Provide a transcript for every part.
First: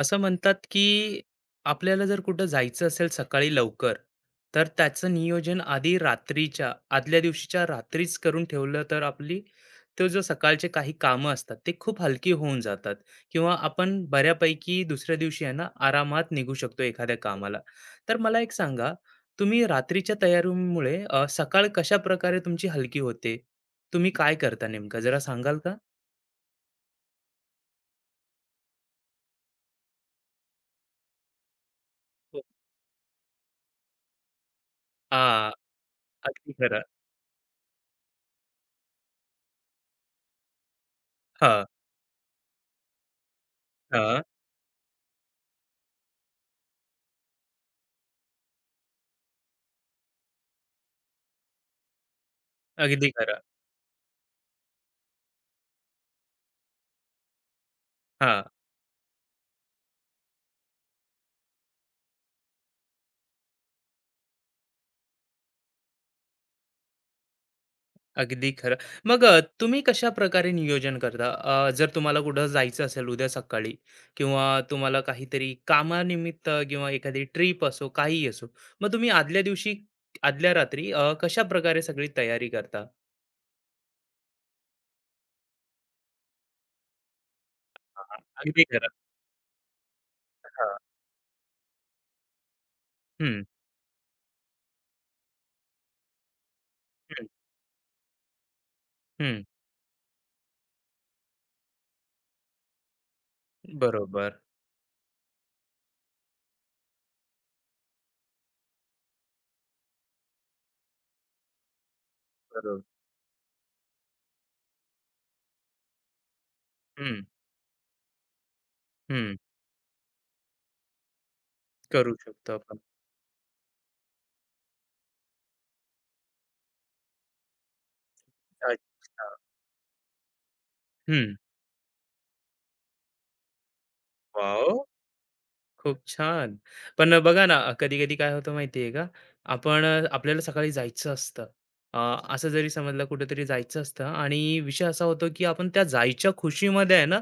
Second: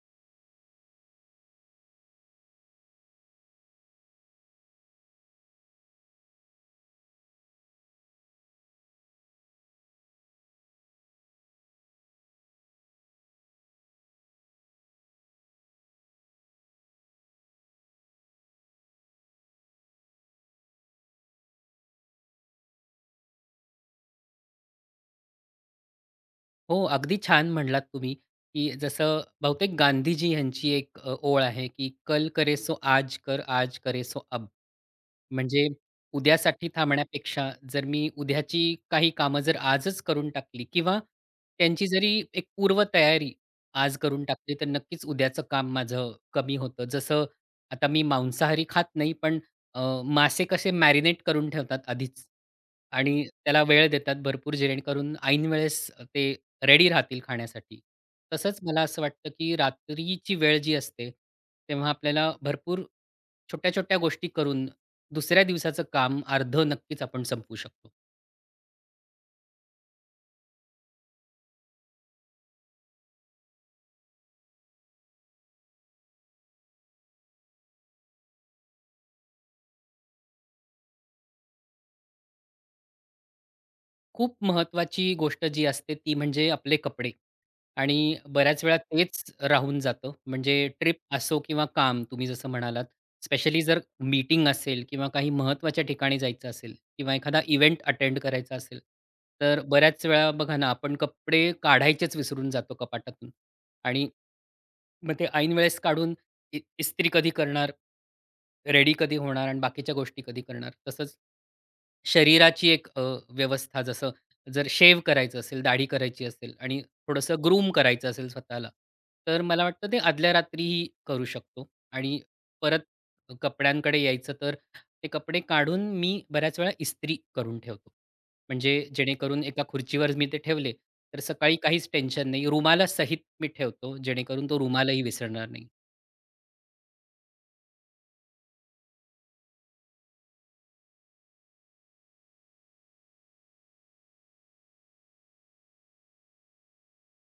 असं म्हणतात की आपल्याला जर कुठं जायचं असेल सकाळी लवकर तर त्याचं नियोजन आधी रात्रीच्या आदल्या दिवशीच्या रात्रीच करून ठेवलं तर आपली तो जो सकाळचे काही कामं असतात ते खूप हलकी होऊन जातात किंवा आपण बऱ्यापैकी दुसऱ्या दिवशी आहे ना आरामात निघू शकतो एखाद्या कामाला. तर मला एक सांगा, तुम्ही रात्रीच्या तयारीमुळे सकाळ कशा प्रकारे तुमची हलकी होते? तुम्ही काय करता नेमकं जरा सांगाल का? हो, अगदी छान म्हणलात तुम्ही, की जसं बहुतेक गांधीजी यांची एक ओळ आहे, की "कल हो. करे सो आज कर, आज करे सो अब." हा. म्हणजे अगदी उद्यासाठी खरं. थांबण्यापेक्षा जर मी उद्याची काही कामं जर आजच करून टाकली किंवा हा. त्यांची जरी एक पूर्वतयारी आज हा. करून टाकली, तर नक्कीच उद्याचं काम माझं कमी होतं. जसं आता मी मांसाहारी खात नाही, पण मासे कसे मॅरिनेट करून ठेवतात आधीच अगदी आणि खरं. त्याला वेळ देतात भरपूर जेणेकरून ऐन वेळेस ते रेडी राहतील खाण्यासाठी. हां, तसंच मला असं वाटतं, की रात्रीची वेळ जी असते, तेव्हा आपल्याला भरपूर छोट्या-छोट्या गोष्टी करून दुसऱ्या दिवसाचं काम अर्धं नक्कीच आपण संपवू शकतो. अगदी खरं. मग तुम्ही कशाप्रकारे नियोजन करता? जर तुम्हाला कुठं जायचं असेल उद्या सकाळी किंवा तुम्हाला काहीतरी कामानिमित्त किंवा एखादी ट्रिप असो, काहीही असो, मग तुम्ही आदल्या दिवशी, आदल्या रात्री कशाप्रकारे सगळी तयारी करता? खूप महत्त्वाची गोष्ट जी असते ती म्हणजे आपले कपडे आणि हां, अगदी बऱ्याच वेळा खरं. तेच राहून जातं. म्हणजे हां. ट्रिप असो किंवा काम तुम्ही जसं म्हणालात, हं. स्पेशली जर मीटिंग असेल किंवा काही महत्त्वाच्या ठिकाणी जायचं असेल किंवा हं. एखादा इव्हेंट अटेंड करायचा असेल, हं. तर बऱ्याच वेळा बघा ना, आपण कपडे काढायचेच विसरून जातो कपाटातून आणि बरोबर. मग ते ऐन वेळेस काढून इस्त्री कधी करणार, रेडी कधी होणार आणि बाकीच्या गोष्टी कधी करणार. तसंच शरीराची बरोबर. एक व्यवस्था जसं जर शेव करायचं असेल, दाढी करायची असेल आणि हं. थोडंसं ग्रूम करायचं असेल स्वतःला, हं. तर मला वाटतं ते आदल्या रात्रीही करू शकतो करू आणि शकतो आपण. परत कपड्यांकडे यायचं तर ते कपडे काढून मी बऱ्याच वेळा इस्त्री करून ठेवतो. म्हणजे अच्छा. जेणेकरून एका खुर्चीवर मी ते ठेवले, तर हं. सकाळी काहीच टेन्शन नाही. रुमालासहित मी ठेवतो, जेणेकरून तो वॉव! रुमालही विसरणार नाही. खूप छान. पण बघा ना, कधी-कधी काय होतं माहिती आहे का? आपण, आपल्याला सकाळी जायचं असतं. अ, असं जरी समजलं कुठेतरी जायचं असतं आणि विषय असा होतो, की आपण त्या जायच्या खुशीमध्ये आहे ना,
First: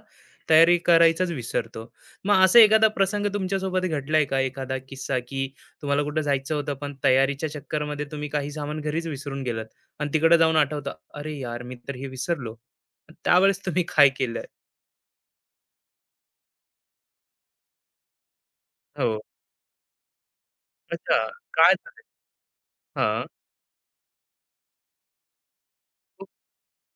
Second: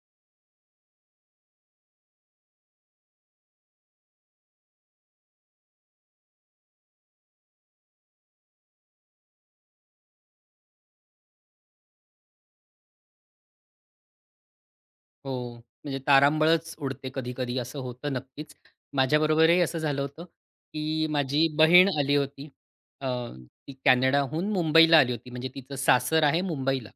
तयारी करायचाच विसरतो. मग असा एखादा प्रसंग तुमच्यासोबत घडलाय का? एखादा किस्सा, की तुम्हाला कुठं जायचं होतं, पण तयारीच्या चक्करमध्ये तुम्ही काही सामान घरीच विसरून गेलात आणि तिकडे जाऊन आठवतं, "अरे यार, मी तर हे विसरलो." त्यावेळेस तुम्ही काय केलंय? हो. म्हणजे तारांबळच उडते कधी-कधी असं होतं नक्कीच. हो. माझ्याबरोबरही असं झालं होतं, की अच्छा. माझी काय बहीण झालं? आली होती. अ, हां. ती कॅनडाहून मुंबईला आली होती. म्हणजे तिचं सासर आहे मुंबईला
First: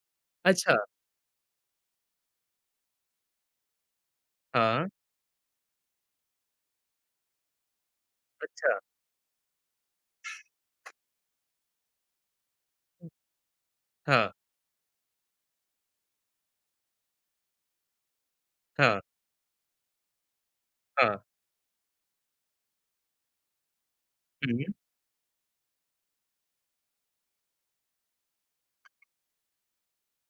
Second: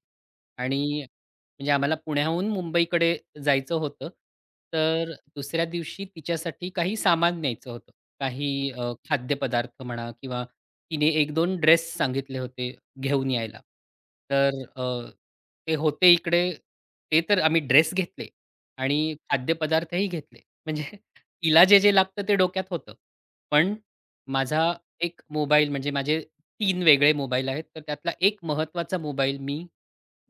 अच्छा. आणि म्हणजे आम्हाला पुण्याहून मुंबईकडे जायचं होतं. हां. तर दुसऱ्या दिवशी तिच्यासाठी काही सामान न्यायचं होतं. काही अच्छा. खाद्यपदार्थ म्हणा किंवा तिने 1-2 ड्रेस सांगितले होते घेऊन यायला. हां, तर अ, ते होते इकडे. ते तर आम्ही ड्रेस घेतले आणि हां, खाद्यपदार्थही घेतले. म्हणजे हां. तिला जे-जे लागतं ते डोक्यात होतं. पण माझा हं. एक मोबाईल म्हणजे माझे तीन वेगळे मोबाईल आहेत. तर त्यातला एक महत्त्वाचा मोबाईल मी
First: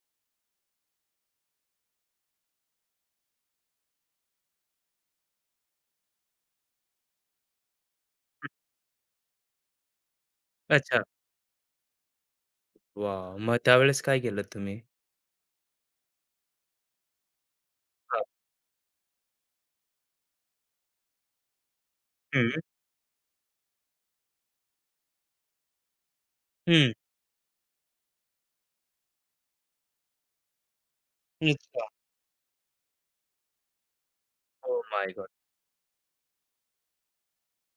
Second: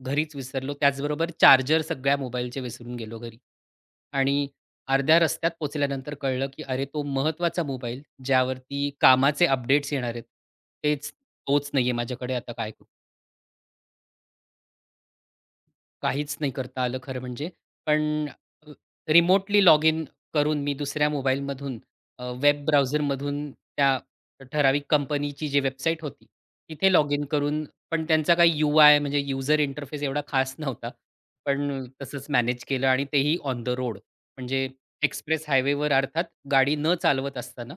घरीच विसरलो. त्याचबरोबर चार्जर सगळ्या मोबाईलचे विसरून गेलो घरी आणि अर्ध्या रस्त्यात पोहोचल्यानंतर कळलं, की अरे तो महत्त्वाचा मोबाईल, ज्यावरती कामाचे अपडेट्स येणार आहेत. अच्छा. तोच नाहीये माझ्याकडे. आता काय करू? वॉव! मग त्यावेळेस काय केलं तुम्ही? काहीच नाही करता आलं खरं म्हणजे. हां. पण रिमोटली लॉग इन करून मी दुसऱ्या मोबाईलमधून हं. वेब ब्राउझरमधून त्या ठराविक कंपनीची जी वेबसाईट होती, हं. तिथे लॉग इन करून पण त्यांचा काही यू-आय म्हणजे यूजर इंटरफेस एवढा खास नव्हता. पण अच्छा. तसंच मॅनेज केलं आणि तेही ऑन द रोड. म्हणजे ओह माय गॉड! एक्सप्रेस हायवेवर अर्थात गाडी न चालवत असताना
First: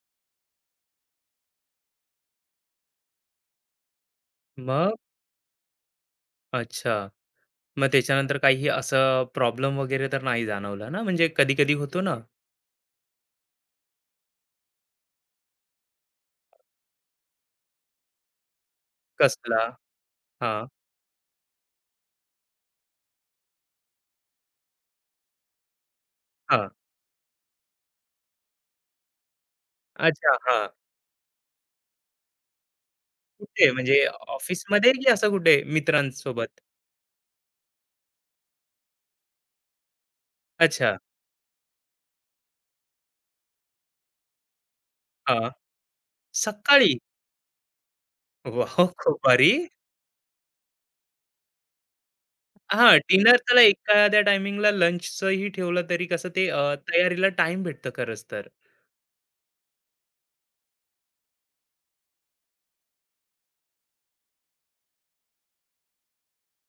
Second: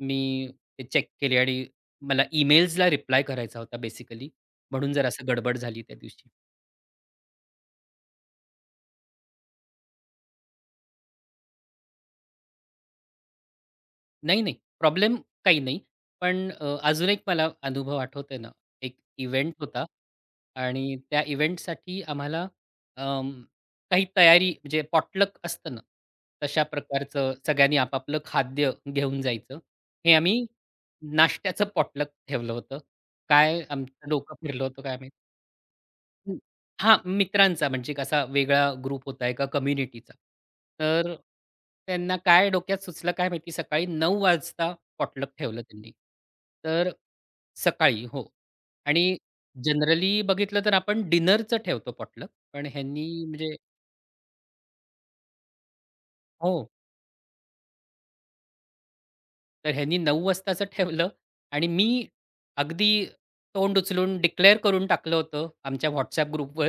मी ते चेक केले आणि मला ईमेल्सला रिप्लाय करायचा होता बेसिकली म्हणून मग? जरासं गडबड झाली त्या दिवशी. अच्छा. मग त्याच्यानंतर काही असं प्रॉब्लेम वगैरे तर नाही जाणवला ना? म्हणजे कधी-कधी होतो ना? नाही, नाही. प्रॉब्लेम काही नाही. पण अजून एक मला अनुभव आठवतोय ना, एक इव्हेंट कसला? होता हां, आणि त्या इव्हेंटसाठी आम्हाला अं, काही तयारी म्हणजे पॉटलक असतं ना, तशा हां. प्रकारचं सगळ्यांनी आपापलं खाद्य घेऊन जायचं. हे अच्छा, आम्ही हां. नाश्त्याचं पॉटलक ठेवलं होतं. काय कुठे म्हणजे आमचं डोकं फिरलं होतं ऑफिसमध्ये काय की असं कुठे हं. मित्रांसोबत? हां, मित्रांचा म्हणजे कसा वेगळा ग्रुप होता एका कम्युनिटीचा. अच्छा. तर त्यांना काय डोक्यात सुचलं काय माहिती सकाळी 9:00 वाजता पॉटलक हां. ठेवलं त्यांनी. तर सकाळी? सकाळी हो. वॉव! खूप आणि भारी. जनरली बघितलं तर आपण डिनरचं ठेवतो पॉटलक. पण हां, ह्यांनी डिनर म्हणजे त्याला एखाद्या टायमिंगला लंचचंही ठेवलं तरी कसं ते हो. तयारीला टाईम भेटतो खरंच तर. तर ह्यांनी 9:00 वाजताचं ठेवलं आणि मी अगदी तोंड उचलून डिक्लेअर करून टाकलं होतं आमच्या WhatsApp ग्रुपवर,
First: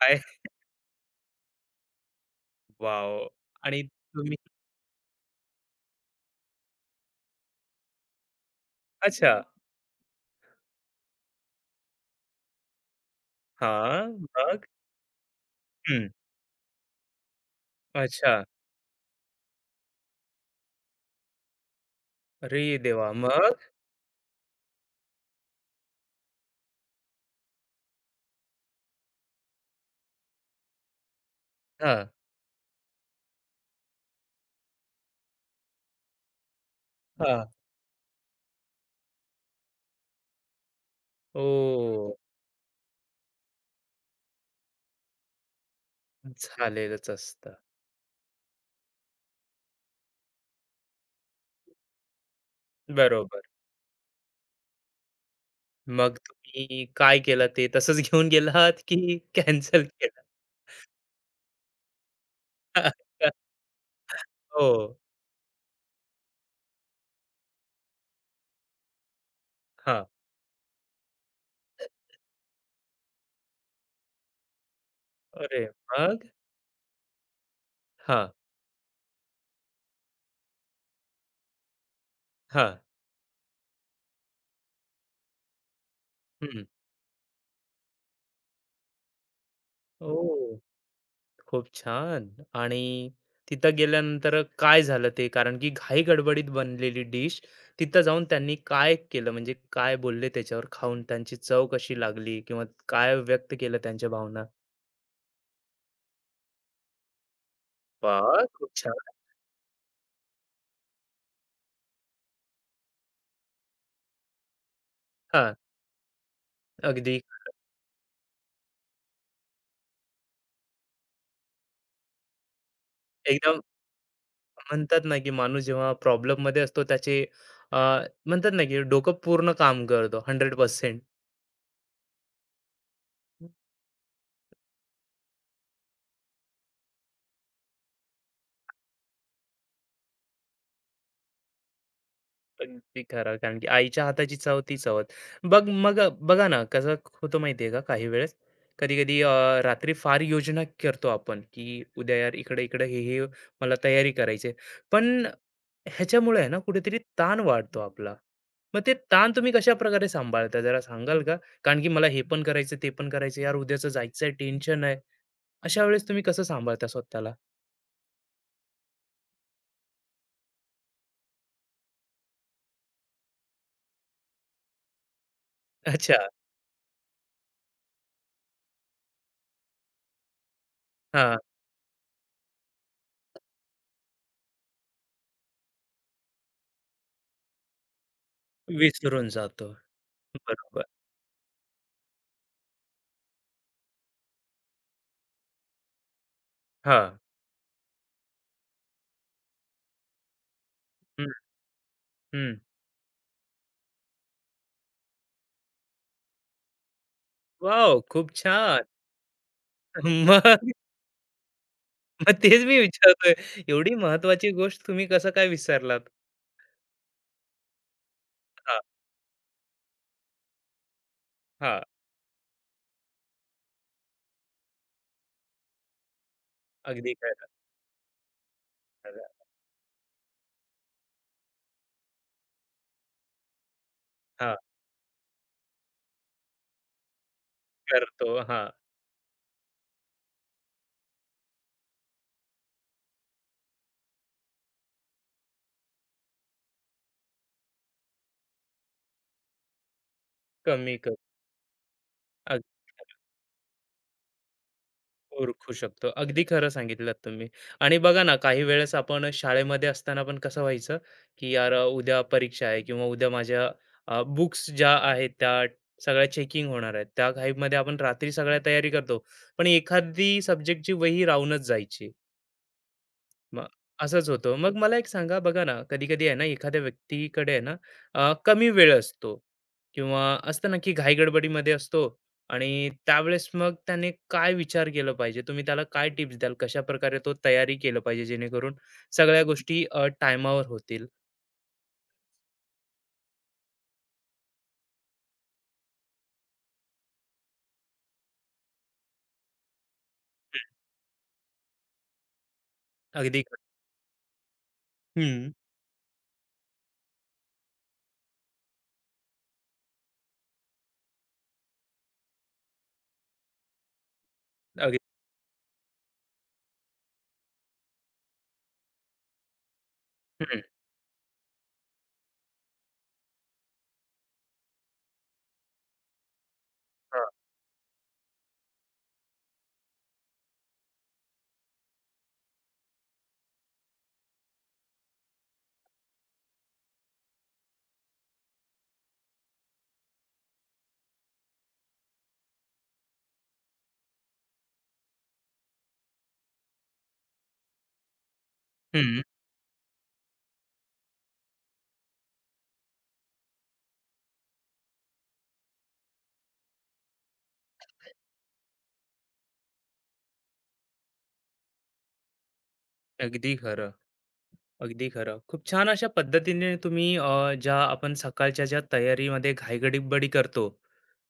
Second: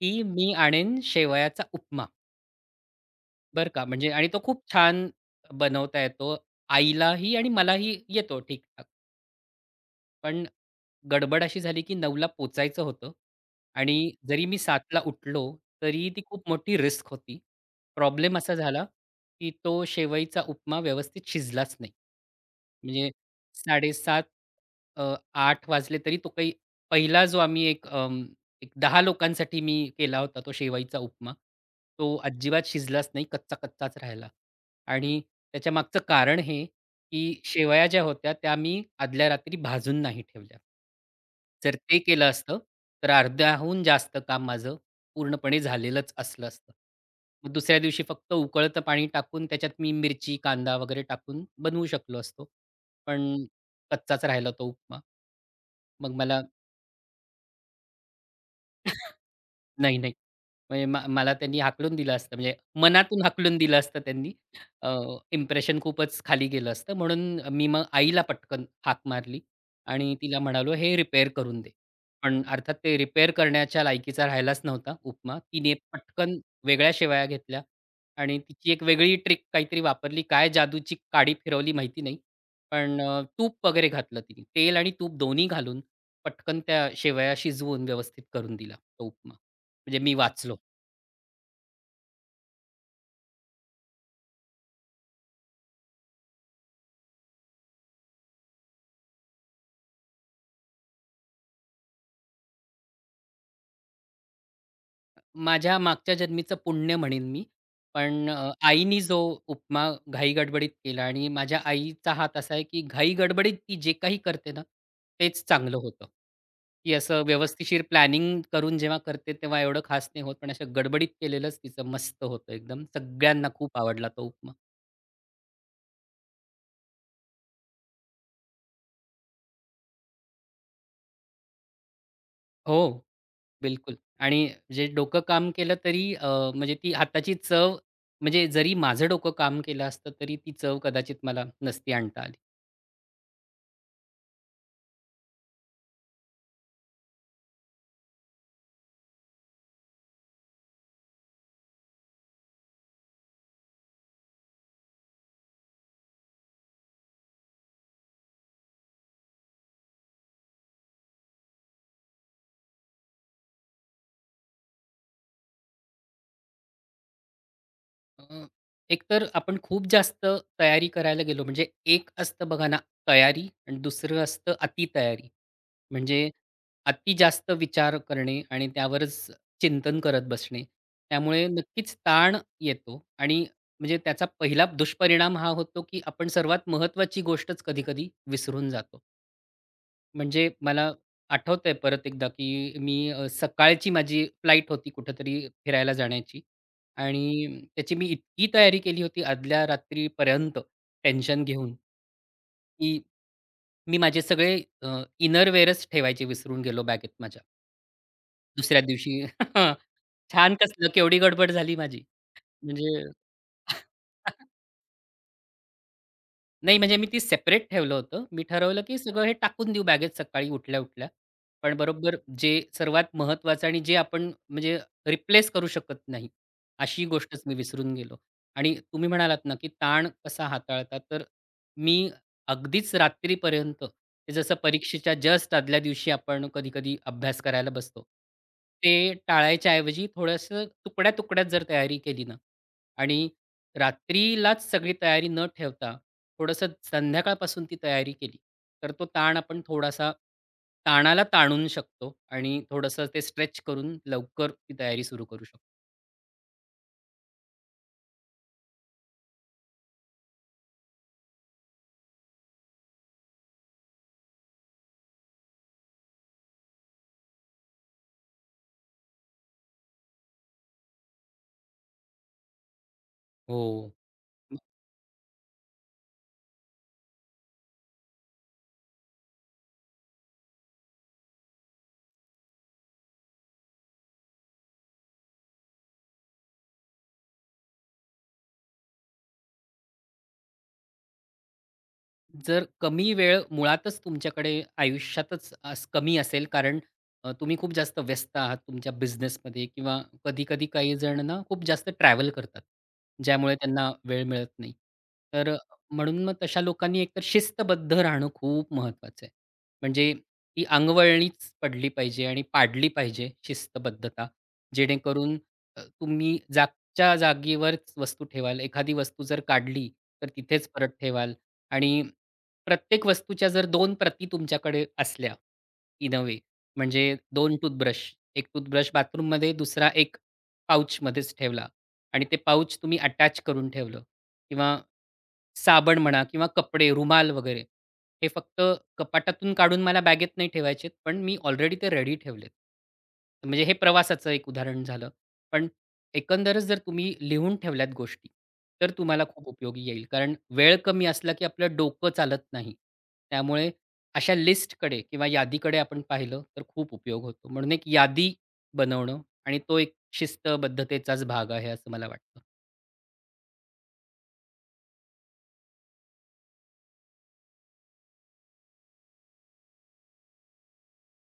काय. मी आणेन शेवयाचा उपमा. वॉव! बरं आणि का, म्हणजे आणि तुम्ही. तो खूप छान बनवता येतो. आईलाही आणि मलाही येतो ठीक-ठाक. अच्छा. पण गडबड अशी झाली, की 9:00 ला पोचायचं होतं हां. आणि जरी मी मग? 7:00 ला उठलो, हं. तरी ती खूप मोठी रिस्क होती. प्रॉब्लेम अच्छा. असा झाला, की तो शेवईचा उपमा व्यवस्थित शिजलाच नाही. अरे म्हणजे देवा! मग? 7:30 अ, आठ वाजले तरी तो काही पहिला जो आम्ही एक 10 लोकांसाठी मी केला होता तो शेवईचा उपमा, हां, तो अजिबात शिजलाच नाही, कच्चा-कच्चाच राहिला आणि त्याच्यामागचं कारण हे, की हां. शेवया ज्या होत्या त्या मी आदल्या रात्री भाजून नाही ठेवल्या. जर ते ओह! केलं असतं, तर अर्ध्याहून जास्त काम माझं पूर्णपणे झालेलंच असलं असतं. झालेलंच मग असतं. दुसऱ्या दिवशी फक्त उकळतं पाणी टाकून त्याच्यात मी मिरची, कांदा वगैरे टाकून बनवू शकलो असतो. बरोबर. पण कच्चाच राहिला तो उपमा. मग मग मला तुम्ही काय केलं? ते तसंच घेऊन गेलात की कॅन्सल नाही, नाही. केलं? म्हणजे मला त्यांनी हाकलून दिलं असतं, म्हणजे मनातून हाकलून दिलं असतं त्यांनी. हो. इम्प्रेशन खूपच खाली गेलं असतं. म्हणून मी मग आईला पटकन हाक मारली हां. आणि तिला म्हणालो, "हे रिपेअर करून दे." पण अर्थात ते रिपेअर करण्याच्या लायकीचा राहिलाच नव्हता उपमा. अरे. तिने मग? पटकन वेगळ्या शेवाया घेतल्या हां, आणि तिची एक वेगळी ट्रिक काहीतरी वापरली. काय जादूची काडी फिरवली माहिती नाही. हां. पण तूप वगैरे घातलं तिने. तेल आणि तूप दोन्ही घालून पटकन हं. त्या शेवया शिजवून व्यवस्थित करून दिला तो उपमा. म्हणजे मी वाचलो. ओह! खूप छान. आणि तिथं गेल्यानंतर काय झालं ते? कारण की घाई गडबडीत बनलेली डिश, तिथं जाऊन त्यांनी काय केलं? म्हणजे काय बोलले त्याच्यावर खाऊन? त्यांची चव कशी लागली? किंवा काय व्यक्त केलं त्यांच्या भावना? माझ्या मागच्या जन्मीचं पुण्य म्हणेन मी. पण वाह! खूप छान. आईनी जो उपमा घाई-गडबडीत केला आणि माझ्या आईचा हात असा आहे, की घाई-गडबडीत ती जे काही करते ना, तेच हां, चांगलं होतं. ती अगदी असं व्यवस्थिशीर प्लॅनिंग करून जेव्हा करते, तेव्हा एवढं खास नाही होत. पण अशा गडबडीत केलेलंच तिचं मस्त होतं एकदम. सगळ्यांना एकदम खूप आवडला तो उपमा. म्हणतात ना, की माणूस जेव्हा प्रॉब्लेममध्ये असतो त्याचे, अ, म्हणतात ना, की डोकं पूर्ण काम करतो 100%. हो, बिलकुल. आणि जे डोकं काम केलं तरी अ, म्हणजे ती हाताची चव म्हणजे जरी माझं डोकं काम केलं असतं, तरी ती चव कदाचित मला नसती आणता आली. अगदी खरं. कारण की आईच्या हाताची चव ती चवच. बघ मग, बघा ना, कसं होतं माहितीये का काही वेळेस, कधी-कधी रात्री फार योजना करतो आपण, की उद्या यार इकडे-इकडे हे-हे मला तयारी करायची आहे. पण ह्याच्यामुळे आहे ना कुठेतरी ताण वाढतो आपला. मग ते ताण तुम्ही कशाप्रकारे सांभाळता जरा सांगाल का? कारण की मला हे पण करायचं, ते पण करायचं. यार उद्याचं जायचंय, टेन्शन आहे. अशा वेळेस तुम्ही कसं सांभाळता स्वतःला? अ, एकतर आपण खूप जास्त तयारी करायला गेलो म्हणजे एक असतं बघा ना तयारी आणि दुसरं असतं अति तयारी. अच्छा. म्हणजे अति जास्त विचार करणे आणि त्यावरच चिंतन करत बसणे. हां. त्यामुळे नक्कीच ताण येतो आणि म्हणजे त्याचा पहिला दुष्परिणाम हा होतो, की आपण सर्वात महत्त्वाची गोष्टच कधी-कधी विसरून जातो. विसरून जातो. म्हणजे बरोबर. मला आठवतंय परत एकदा, की मी सकाळची माझी फ्लाइट होती कुठेतरी फिरायला जाण्याची हां. आणि त्याची मी इतकी तयारी केली होती आदल्या रात्रीपर्यंत हं. टेन्शन घेऊन, हं. की मी माझे सगळे इनर वेअरच ठेवायचे विसरून गेलो बॅगेत माझ्या. वॉव! खूप दुसऱ्या छान. दिवशी छान मग. कसलं केवढी गडबड झाली माझी. मग तेच मी म्हणजे विचारतोय. एवढी महत्वाची गोष्ट तुम्ही कसं काय विसरलात? नाही, म्हणजे मी ती सेपरेट ठेवलं होतं. मी हां, ठरवलं, की सगळं हे टाकून देऊ बॅगेत सकाळी उठल्या-उठल्या. पण हां. बरोबर जे सर्वात महत्त्वाचं आणि जे आपण म्हणजे रिप्लेस करू शकत नाही, अशी अगदी गोष्टच खरं, मी विसरून गेलो. आणि तुम्ही खरं. म्हणालात ना, की ताण कसा हाताळता? तर मी अगदीच रात्रीपर्यंत ते जसं हां, परीक्षेच्या जस्ट आदल्या दिवशी आपण कधी-कधी अभ्यास करायला बसतो. करतो. हां, ते टाळायच्या ऐवजी थोडंसं तुकड्या-तुकड्यात जर तयारी केली ना आणि रात्रीलाच सगळी तयारी न ठेवता थोडंसं संध्याकाळपासून ती तयारी केली, तर तो ताण आपण थोडासा कमी करू. ताणाला ताणून शकतो आणि अगदी थोडंसं ते स्ट्रेच करून लवकर ती तयारी सुरू करू शकतो. ओळखू शकतो. अगदी खरं सांगितलंत तुम्ही. आणि बघा ना, काही वेळेस आपण शाळेमध्ये असताना पण कसं व्हायचं, की यार उद्या परीक्षा आहे किंवा उद्या माझ्या बुक्स ज्या आहेत त्या सगळ्या चेकिंग होणार आहेत. त्या घाईमध्ये आपण रात्री सगळ्या तयारी करतो. पण एखादी सब्जेक्टची वही राहूनच जायची. मग हो. असंच होतं. मग मला एक सांगा, बघा ना, कधी-कधी आहे ना, एखाद्या व्यक्तीकडे आहे ना, कमी वेळ असतो किंवा असतं ना, की घाई-गडबडीमध्ये असतो आणि त्यावेळेस मग त्याने काय विचार केला पाहिजे? तुम्ही त्याला काय टिप्स द्याल? कशाप्रकारे तो तयारी केलं पाहिजे जेणेकरून सगळ्या गोष्टी टायमावर होतील? जर कमी वेळ मुळातच तुमच्याकडे आयुष्यातच अस कमी असेल कारण तुम्ही खूप जास्त व्यस्त आहात तुमच्या बिझनेसमध्ये किंवा कधी-कधी काही जण ना खूप जास्त ट्रॅव्हल करतात, अगदी ज्यामुळे खरं. त्यांना वेळ मिळत नाही. तर हं. अ, म्हणून मग तशा लोकांनी एकतर शिस्तबद्ध राहणं खूप महत्त्वाचं आहे. म्हणजे ती अंगवळणीच पडली पाहिजे आणि पाडली पाहिजे शिस्तबद्धता. अगदी. जेणेकरून तुम्ही जागच्या जागेवरच वस्तू ठेवाल. एखादी वस्तू जर काढली, तर हं. तिथेच परत ठेवाल आणि प्रत्येक वस्तूच्या जर दोन प्रती तुमच्याकडे असल्या, इन अ वे म्हणजे हां. 2 टूथब्रश, 1 टूथब्रश बाथरूममध्ये, दुसरा एक पाउचमध्येच ठेवला आणि ते पाउच तुम्ही अटॅच करून ठेवलं किंवा साबण म्हणा किंवा कपडे, रुमाल वगैरे हे फक्त कपाटातून काढून मला बॅगेत नाही ठेवायचेत, पण मी ऑलरेडी ते रेडी ठेवलेत. म्हणजे हे प्रवासाचं एक उदाहरण झालं. पण एकंदरच जर तुम्ही लिहून ठेवल्यात गोष्टी, तर हं. तुम्हाला खूप उपयोगी येईल. कारण वेळ कमी असला की आपलं डोकं चालत नाही. त्यामुळे अशा लिस्टकडे किंवा यादीकडे आपण पाहिलं तर खूप उपयोग होतो. म्हणून एक यादी बनवणं आणि तो एक शिस्तबद्धतेचाच भाग आहे असं मला वाटतं. अगदी खरं. अगदी खरं. खूप छान अशा पद्धतीने तुम्ही ज्या आपण सकाळच्या ज्या तयारीमध्ये घाईगडीबडी करतो,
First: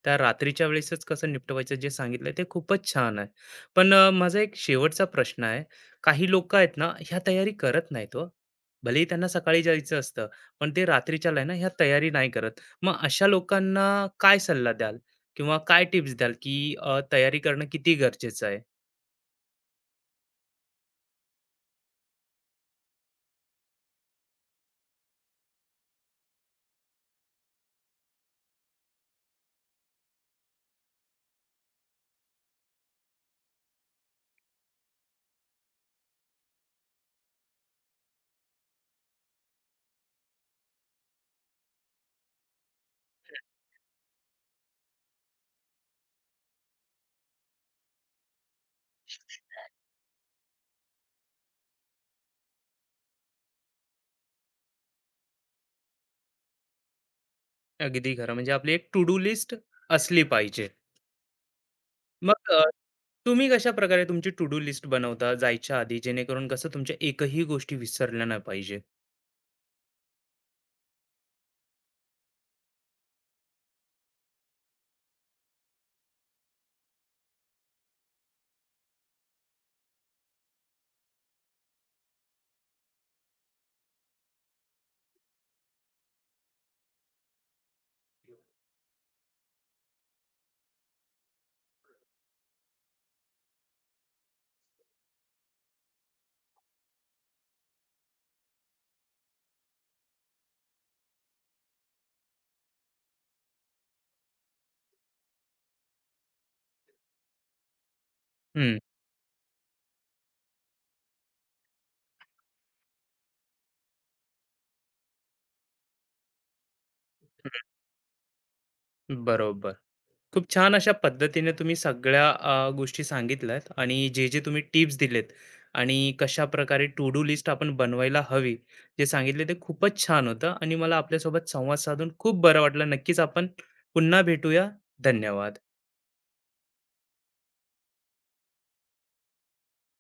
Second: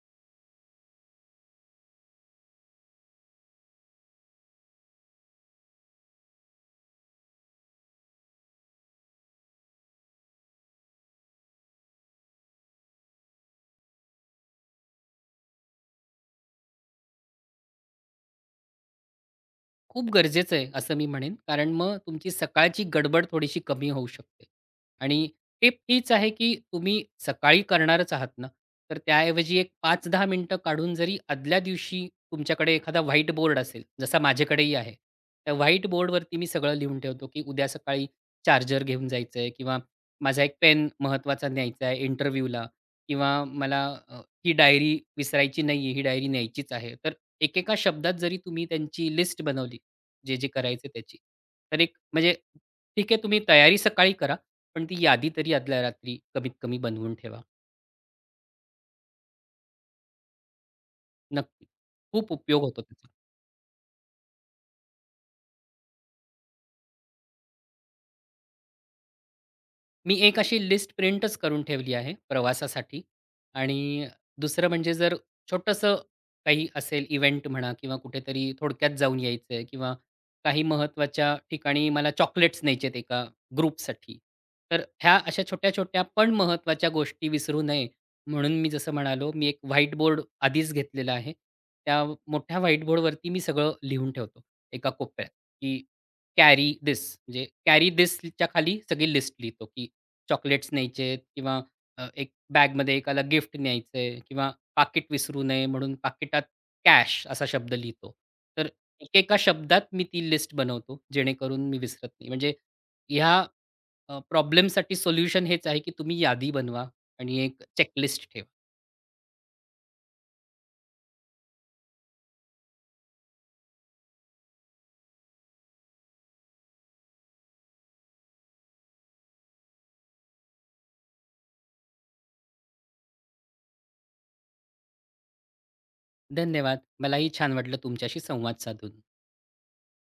त्या रात्रीच्या वेळेसच कसं निपटवायचं जे सांगितलंय ते खूपच छान आहे. पण माझा एक शेवटचा प्रश्न आहे. काही लोकं आहेत ना, ह्या तयारी करत नाहीत हो. भलेही त्यांना सकाळी जायचं असतं, पण ते रात्रीच्याला आहे ना, ह्या तयारी नाही करत. मग अशा लोकांना काय सल्ला द्याल किंवा काय टिप्स द्याल, की तयारी करणं किती गरजेचं आहे? खूप गरजेचं आहे असं मी म्हणेन. कारण मग तुमची सकाळची गडबड थोडीशी कमी होऊ शकते. आणि टिप हीच आहे, की तुम्ही सकाळी करणारच आहात ना, तर त्याऐवजी एक पाच 10 मिनिटं काढून जरी आदल्या दिवशी तुमच्याकडे एखादा व्हाईट बोर्ड असेल, जसा माझ्याकडेही आहे. त्या व्हाईट बोर्डवरती मी सगळं लिहून ठेवतो, की उद्या सकाळी चार्जर घेऊन जायचं आहे किंवा माझा एक पेन महत्त्वाचा न्यायचा आहे इंटरव्ह्यूला किंवा अ, ही डायरी विसरायची नाहीये, ही डायरी न्यायचीच आहे. तर एकेका शब्दात जरी तुम्ही त्यांची लिस्ट बनवली, जे-जे करायचे त्याची. तर एक म्हणजे ठीक आहे तुम्ही तयारी सकाळी करा, पण ती यादी तरी आदल्या रात्री कमीत कमी बनवून ठेवा. अगदी खरं. म्हणजे आपली एक टू डू लिस्ट असली पाहिजे. नक्की. खूप मग उपयोग होतो त्याचा. तुम्ही कशाप्रकारे तुमची टू डू लिस्ट बनवता जायच्या आधी, जेणेकरून कसं तुमच्या एकही गोष्टी विसरल्या नाही पाहिजे? मी एक अशी लिस्ट प्रिंटच करून ठेवली आहे प्रवासासाठी आणि दुसरं म्हणजे जर छोटंसं काही असेल इव्हेंट म्हणा किंवा कुठेतरी थोडक्यात जाऊन यायचं आहे किंवा काही महत्त्वाच्या ठिकाणी मला चॉकलेट्स न्यायचे आहेत एका ग्रुपसाठी. तर ह्या अशा छोट्या-छोट्या पण महत्त्वाच्या गोष्टी विसरू नये म्हणून मी जसं म्हणालो, मी एक व्हाईट बोर्ड आधीच घेतलेला आहे. त्या मोठ्या व्हाईट बोर्डवरती मी सगळं लिहून ठेवतो एका कोपऱ्यात, की कॅरी धिस म्हणजे कॅरी धिसच्या खाली सगळी लिस्ट लिहितो, की चॉकलेट्स न्यायचेत किंवा एक बॅगमध्ये एकाला गिफ्ट न्यायचं आहे किंवा पाकीट विसरू नये म्हणून पाकिटात कॅश असा शब्द लिहितो. तर हं, एकेका शब्दात मी ती लिस्ट बनवतो, जेणेकरून मी विसरत नाही. म्हणजे ह्या प्रॉब्लेमसाठी सोल्युशन हेच आहे, की तुम्ही यादी बनवा आणि एक चेकलिस्ट ठेवा. बरोबर. खूप छान अशा पद्धतीने तुम्ही सगळ्या गोष्टी सांगितल्यात आणि जे-जे तुम्ही टिप्स दिलेत आणि कशाप्रकारे टू डू लिस्ट आपण बनवायला हवी, जे सांगितले ते खूपच छान होतं आणि मला आपल्यासोबत संवाद साधून खूप बरं वाटलं. नक्कीच आपण पुन्हा भेटूया. धन्यवाद. धन्यवाद. मलाही छान वाटलं तुमच्याशी संवाद साधून.